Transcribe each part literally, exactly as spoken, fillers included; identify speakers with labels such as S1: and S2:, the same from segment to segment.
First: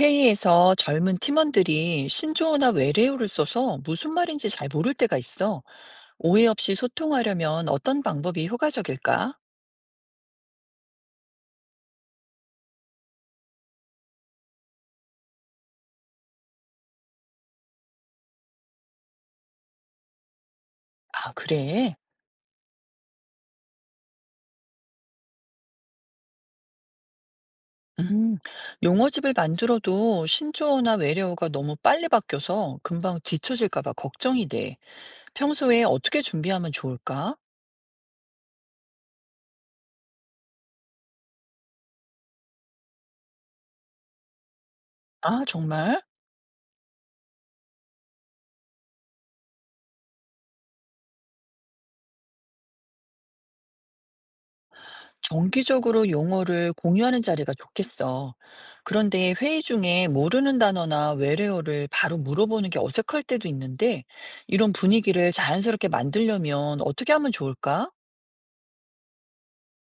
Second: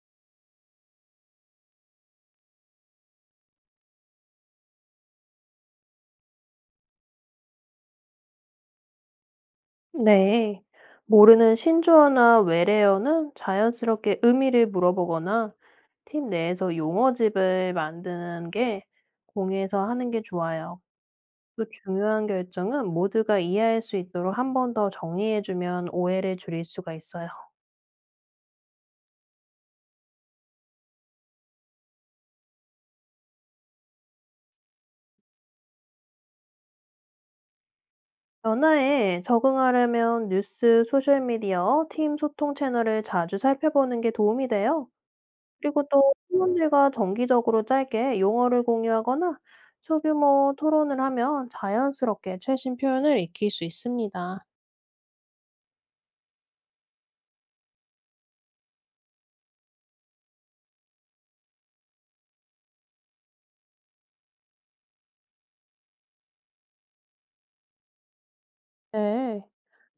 S1: 회의에서 젊은 팀원들이 신조어나 외래어를 써서 무슨 말인지 잘 모를 때가 있어. 오해 없이 소통하려면 어떤 방법이 효과적일까?
S2: 네. 모르는 신조어나 외래어는 자연스럽게 의미를 물어보거나 팀 내에서 용어집을 만드는 게 공유해서 하는 게 좋아요.
S1: 아,
S2: 또
S1: 그래.
S2: 중요한 결정은 모두가 이해할 수 있도록 한 번 더 정리해주면 오해를 줄일 수가 있어요.
S1: 음, 용어집을 만들어도 신조어나 외래어가 너무 빨리 바뀌어서 금방 뒤처질까 봐 걱정이 돼. 평소에 어떻게 준비하면 좋을까?
S2: 변화에 적응하려면 뉴스, 소셜미디어, 팀 소통 채널을 자주 살펴보는 게 도움이 돼요.
S1: 아,
S2: 그리고
S1: 정말?
S2: 또 팀원들과 정기적으로 짧게 용어를 공유하거나 소규모 토론을 하면 자연스럽게 최신 표현을 익힐 수 있습니다.
S1: 정기적으로 용어를 공유하는 자리가 좋겠어. 그런데 회의 중에 모르는 단어나 외래어를 바로 물어보는 게 어색할 때도 있는데, 이런 분위기를 자연스럽게 만들려면 어떻게 하면 좋을까?
S2: 네.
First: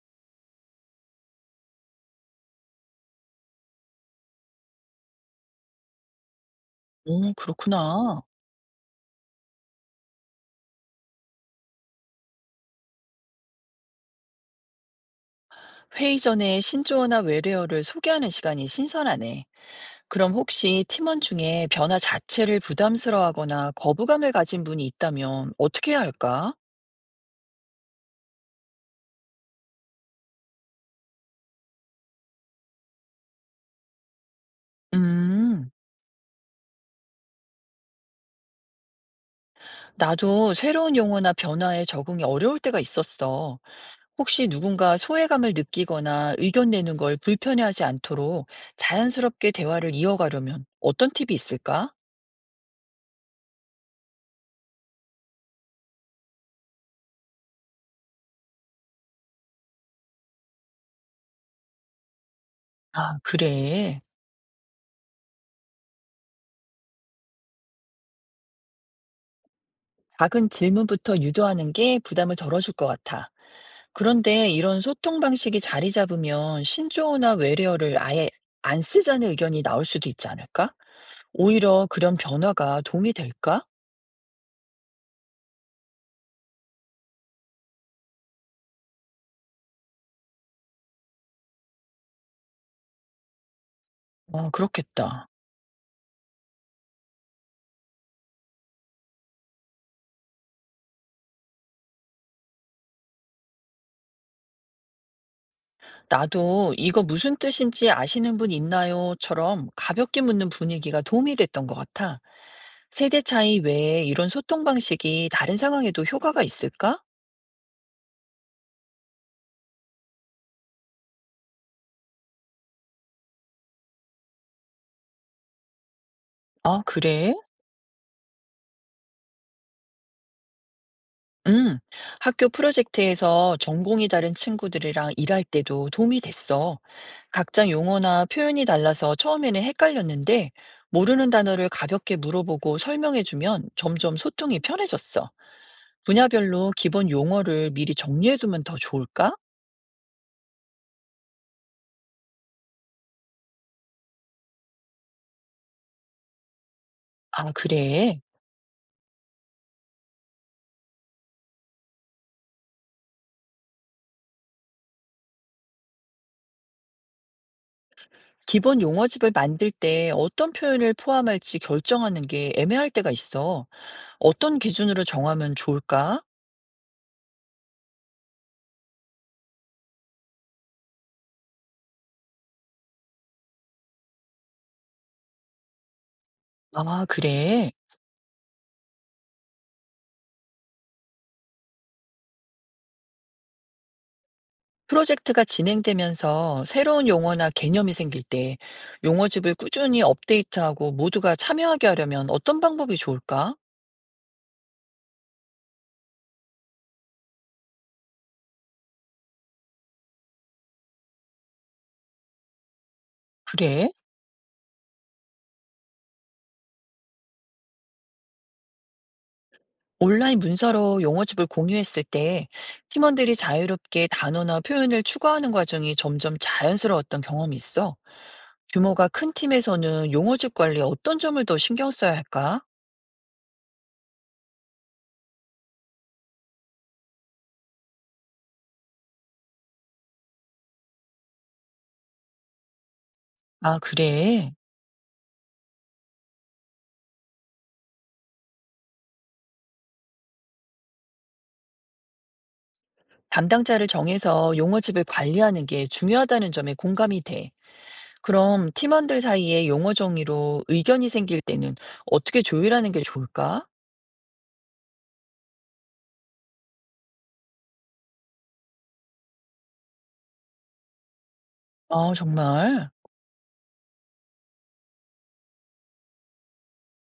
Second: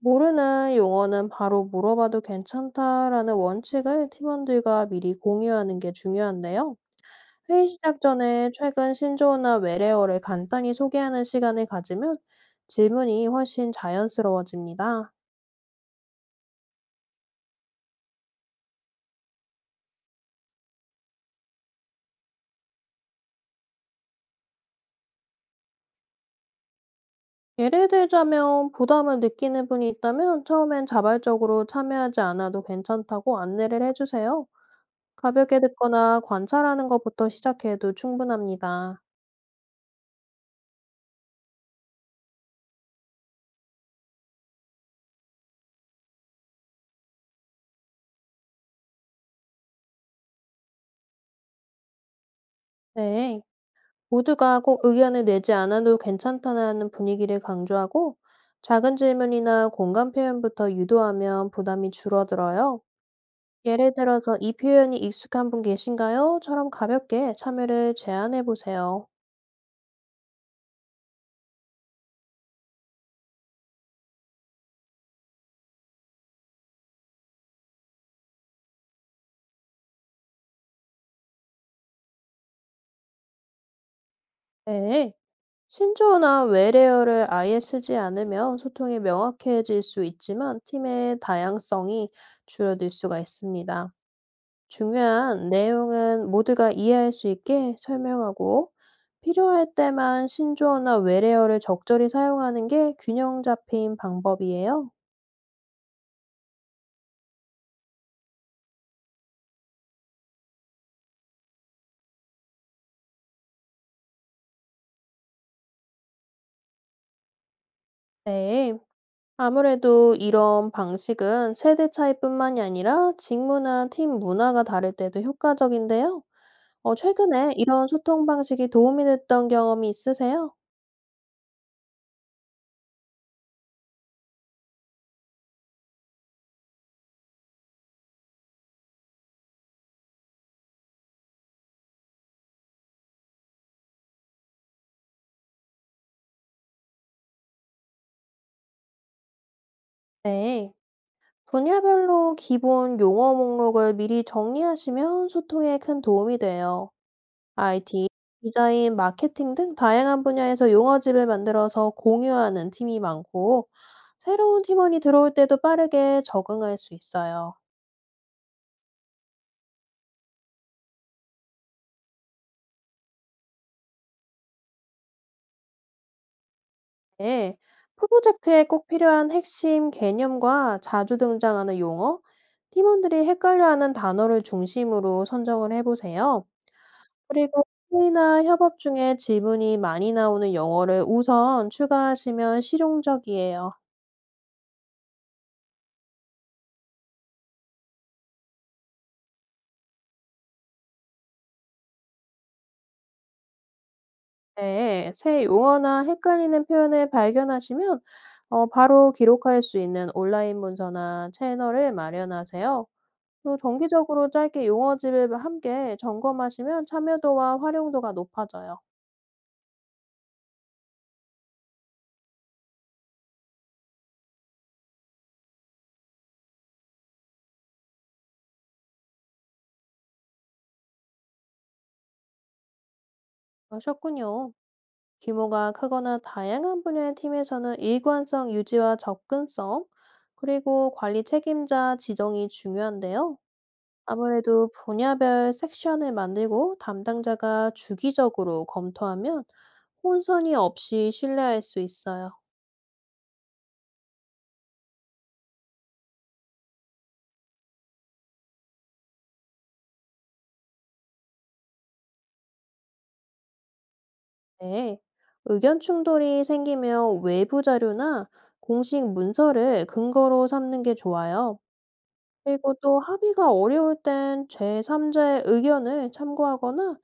S2: 모르는 용어는 바로 물어봐도 괜찮다라는 원칙을 팀원들과 미리 공유하는 게 중요한데요.
S1: 오,
S2: 회의 시작
S1: 그렇구나.
S2: 전에 최근 신조어나 외래어를 간단히 소개하는 시간을 가지면 질문이 훨씬 자연스러워집니다.
S1: 회의 전에 신조어나 외래어를 소개하는 시간이 신선하네. 그럼 혹시 팀원 중에 변화 자체를 부담스러워하거나 거부감을 가진 분이 있다면 어떻게 해야 할까?
S2: 예를 들자면 부담을 느끼는 분이 있다면 처음엔 자발적으로 참여하지 않아도 괜찮다고 안내를 해주세요. 가볍게
S1: 음.
S2: 듣거나 관찰하는 것부터 시작해도 충분합니다.
S1: 나도 새로운 용어나 변화에 적응이 어려울 때가 있었어. 혹시 누군가 소외감을 느끼거나 의견 내는 걸 불편해하지 않도록 자연스럽게 대화를 이어가려면 어떤 팁이 있을까?
S2: 네. 모두가 꼭 의견을 내지 않아도 괜찮다는 분위기를 강조하고 작은 질문이나 공감 표현부터 유도하면 부담이 줄어들어요.
S1: 아,
S2: 예를
S1: 그래.
S2: 들어서 이 표현이 익숙한 분 계신가요? 처럼 가볍게 참여를 제안해 보세요.
S1: 작은 질문부터 유도하는 게 부담을 덜어줄 것 같아. 그런데 이런 소통 방식이 자리 잡으면 신조어나 외래어를 아예 안 쓰자는 의견이 나올 수도 있지 않을까? 오히려 그런 변화가 도움이 될까?
S2: 네. 신조어나 외래어를 아예 쓰지 않으면 소통이 명확해질 수 있지만 팀의 다양성이 줄어들 수가 있습니다.
S1: 아, 그렇겠다.
S2: 중요한 내용은 모두가 이해할 수 있게 설명하고 필요할 때만 신조어나 외래어를 적절히 사용하는 게 균형 잡힌 방법이에요.
S1: 나도 이거 무슨 뜻인지 아시는 분 있나요?처럼 가볍게 묻는 분위기가 도움이 됐던 것 같아. 세대 차이 외에 이런 소통 방식이 다른 상황에도 효과가 있을까?
S2: 네. 아무래도 이런 방식은 세대 차이뿐만이 아니라 직무나 팀 문화가 다를 때도 효과적인데요.
S1: 아,
S2: 어,
S1: 그래?
S2: 최근에 이런 소통 방식이 도움이 됐던 경험이 있으세요?
S1: 응. 학교 프로젝트에서 전공이 다른 친구들이랑 일할 때도 도움이 됐어. 각자 용어나 표현이 달라서 처음에는 헷갈렸는데, 모르는 단어를 가볍게 물어보고 설명해주면 점점 소통이 편해졌어. 분야별로 기본 용어를 미리 정리해두면 더 좋을까?
S2: 네. 분야별로 기본 용어 목록을 미리 정리하시면 소통에 큰 도움이 돼요.
S1: 아,
S2: 아이티,
S1: 그래.
S2: 디자인, 마케팅 등 다양한 분야에서 용어집을 만들어서 공유하는 팀이 많고, 새로운 팀원이 들어올 때도 빠르게 적응할 수 있어요.
S1: 기본 용어집을 만들 때 어떤 표현을 포함할지 결정하는 게 애매할 때가 있어. 어떤 기준으로 정하면 좋을까?
S2: 네. 프로젝트에 꼭 필요한 핵심 개념과 자주 등장하는 용어, 팀원들이 헷갈려하는 단어를 중심으로 선정을 해보세요.
S1: 아,
S2: 그리고
S1: 그래.
S2: 회의나 협업 중에 질문이 많이 나오는 용어를 우선 추가하시면 실용적이에요.
S1: 프로젝트가 진행되면서 새로운 용어나 개념이 생길 때 용어집을 꾸준히 업데이트하고 모두가 참여하게 하려면 어떤 방법이 좋을까?
S2: 네, 새 용어나 헷갈리는 표현을 발견하시면 어, 바로 기록할 수 있는 온라인 문서나 채널을 마련하세요. 또
S1: 그래.
S2: 정기적으로 짧게 용어집을 함께 점검하시면 참여도와 활용도가 높아져요.
S1: 온라인 문서로 용어집을 공유했을 때 팀원들이 자유롭게 단어나 표현을 추가하는 과정이 점점 자연스러웠던 경험이 있어. 규모가 큰 팀에서는 용어집 관리에 어떤 점을 더 신경 써야 할까?
S2: 그러셨군요. 규모가 크거나 다양한 분야의 팀에서는 일관성 유지와 접근성, 그리고 관리 책임자 지정이 중요한데요.
S1: 아, 그래.
S2: 아무래도 분야별 섹션을 만들고 담당자가 주기적으로 검토하면 혼선이 없이 신뢰할 수 있어요.
S1: 담당자를 정해서 용어집을 관리하는 게 중요하다는 점에 공감이 돼. 그럼 팀원들 사이에 용어 정의로 의견이 생길 때는 어떻게 조율하는 게 좋을까?
S2: 네. 의견 충돌이 생기면 외부 자료나 공식 문서를 근거로 삼는 게 좋아요.
S1: 아,
S2: 그리고
S1: 정말.
S2: 또 합의가 어려울 땐 제삼자의 의견을 참고하거나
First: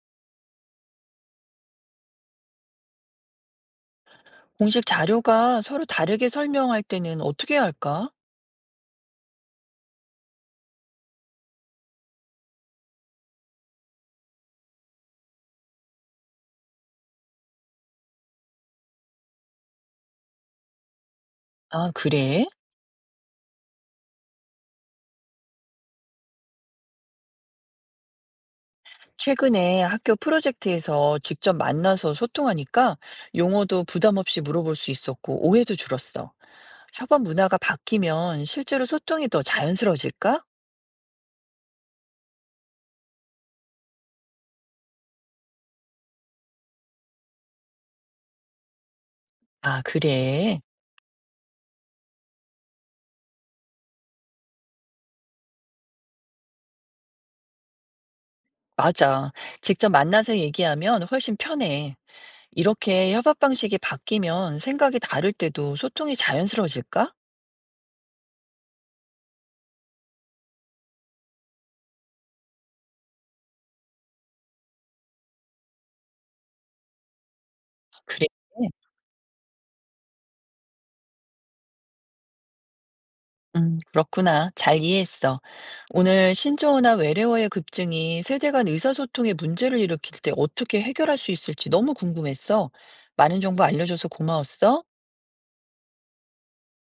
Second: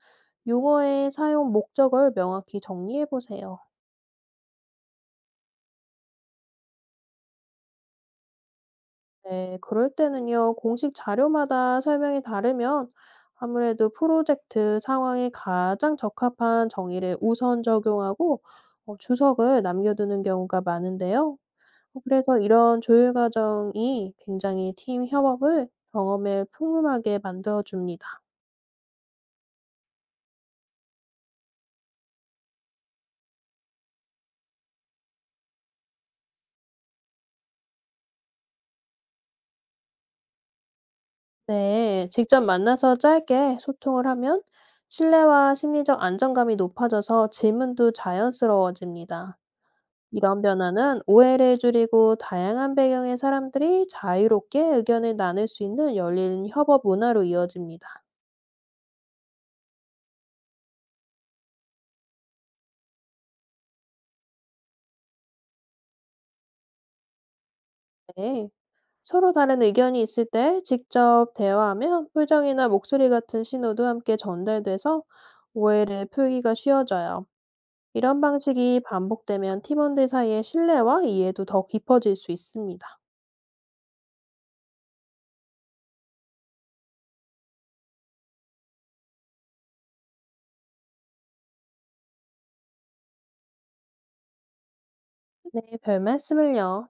S2: 용어의 사용 목적을 명확히 정리해 보세요.
S1: 공식 자료가 서로 다르게 설명할 때는 어떻게 해야 할까?
S2: 네, 그럴 때는요, 공식 자료마다 설명이 다르면 아무래도 프로젝트 상황에 가장 적합한 정의를 우선 적용하고 어, 주석을 남겨두는 경우가 많은데요.
S1: 아,
S2: 어, 그래서
S1: 그래.
S2: 이런 조율 과정이 굉장히 팀 협업을 경험에 풍부하게 만들어 줍니다.
S1: 최근에 학교 프로젝트에서 직접 만나서 소통하니까 용어도 부담 없이 물어볼 수 있었고 오해도 줄었어. 협업 문화가 바뀌면 실제로 소통이 더 자연스러워질까?
S2: 네, 직접 만나서 짧게 소통을 하면 신뢰와 심리적 안정감이 높아져서 질문도 자연스러워집니다.
S1: 아,
S2: 이런
S1: 그래.
S2: 변화는 오해를 줄이고 다양한 배경의 사람들이 자유롭게 의견을 나눌 수 있는 열린 협업 문화로 이어집니다.
S1: 맞아. 직접 만나서 얘기하면 훨씬 편해. 이렇게 협업 방식이 바뀌면 생각이 다를 때도 소통이 자연스러워질까?
S2: 네, 서로 다른 의견이 있을 때 직접 대화하면 표정이나 목소리 같은 신호도 함께 전달돼서 오해를 풀기가 쉬워져요. 이런
S1: 그래.
S2: 방식이 반복되면 팀원들 사이의 신뢰와 이해도 더 깊어질 수 있습니다.
S1: 음, 그렇구나. 잘 이해했어. 오늘 신조어나 외래어의 급증이 세대 간 의사소통에 문제를 일으킬 때 어떻게 해결할 수 있을지 너무 궁금했어. 많은 정보 알려줘서 고마웠어.
S2: 네, 별 말씀을요.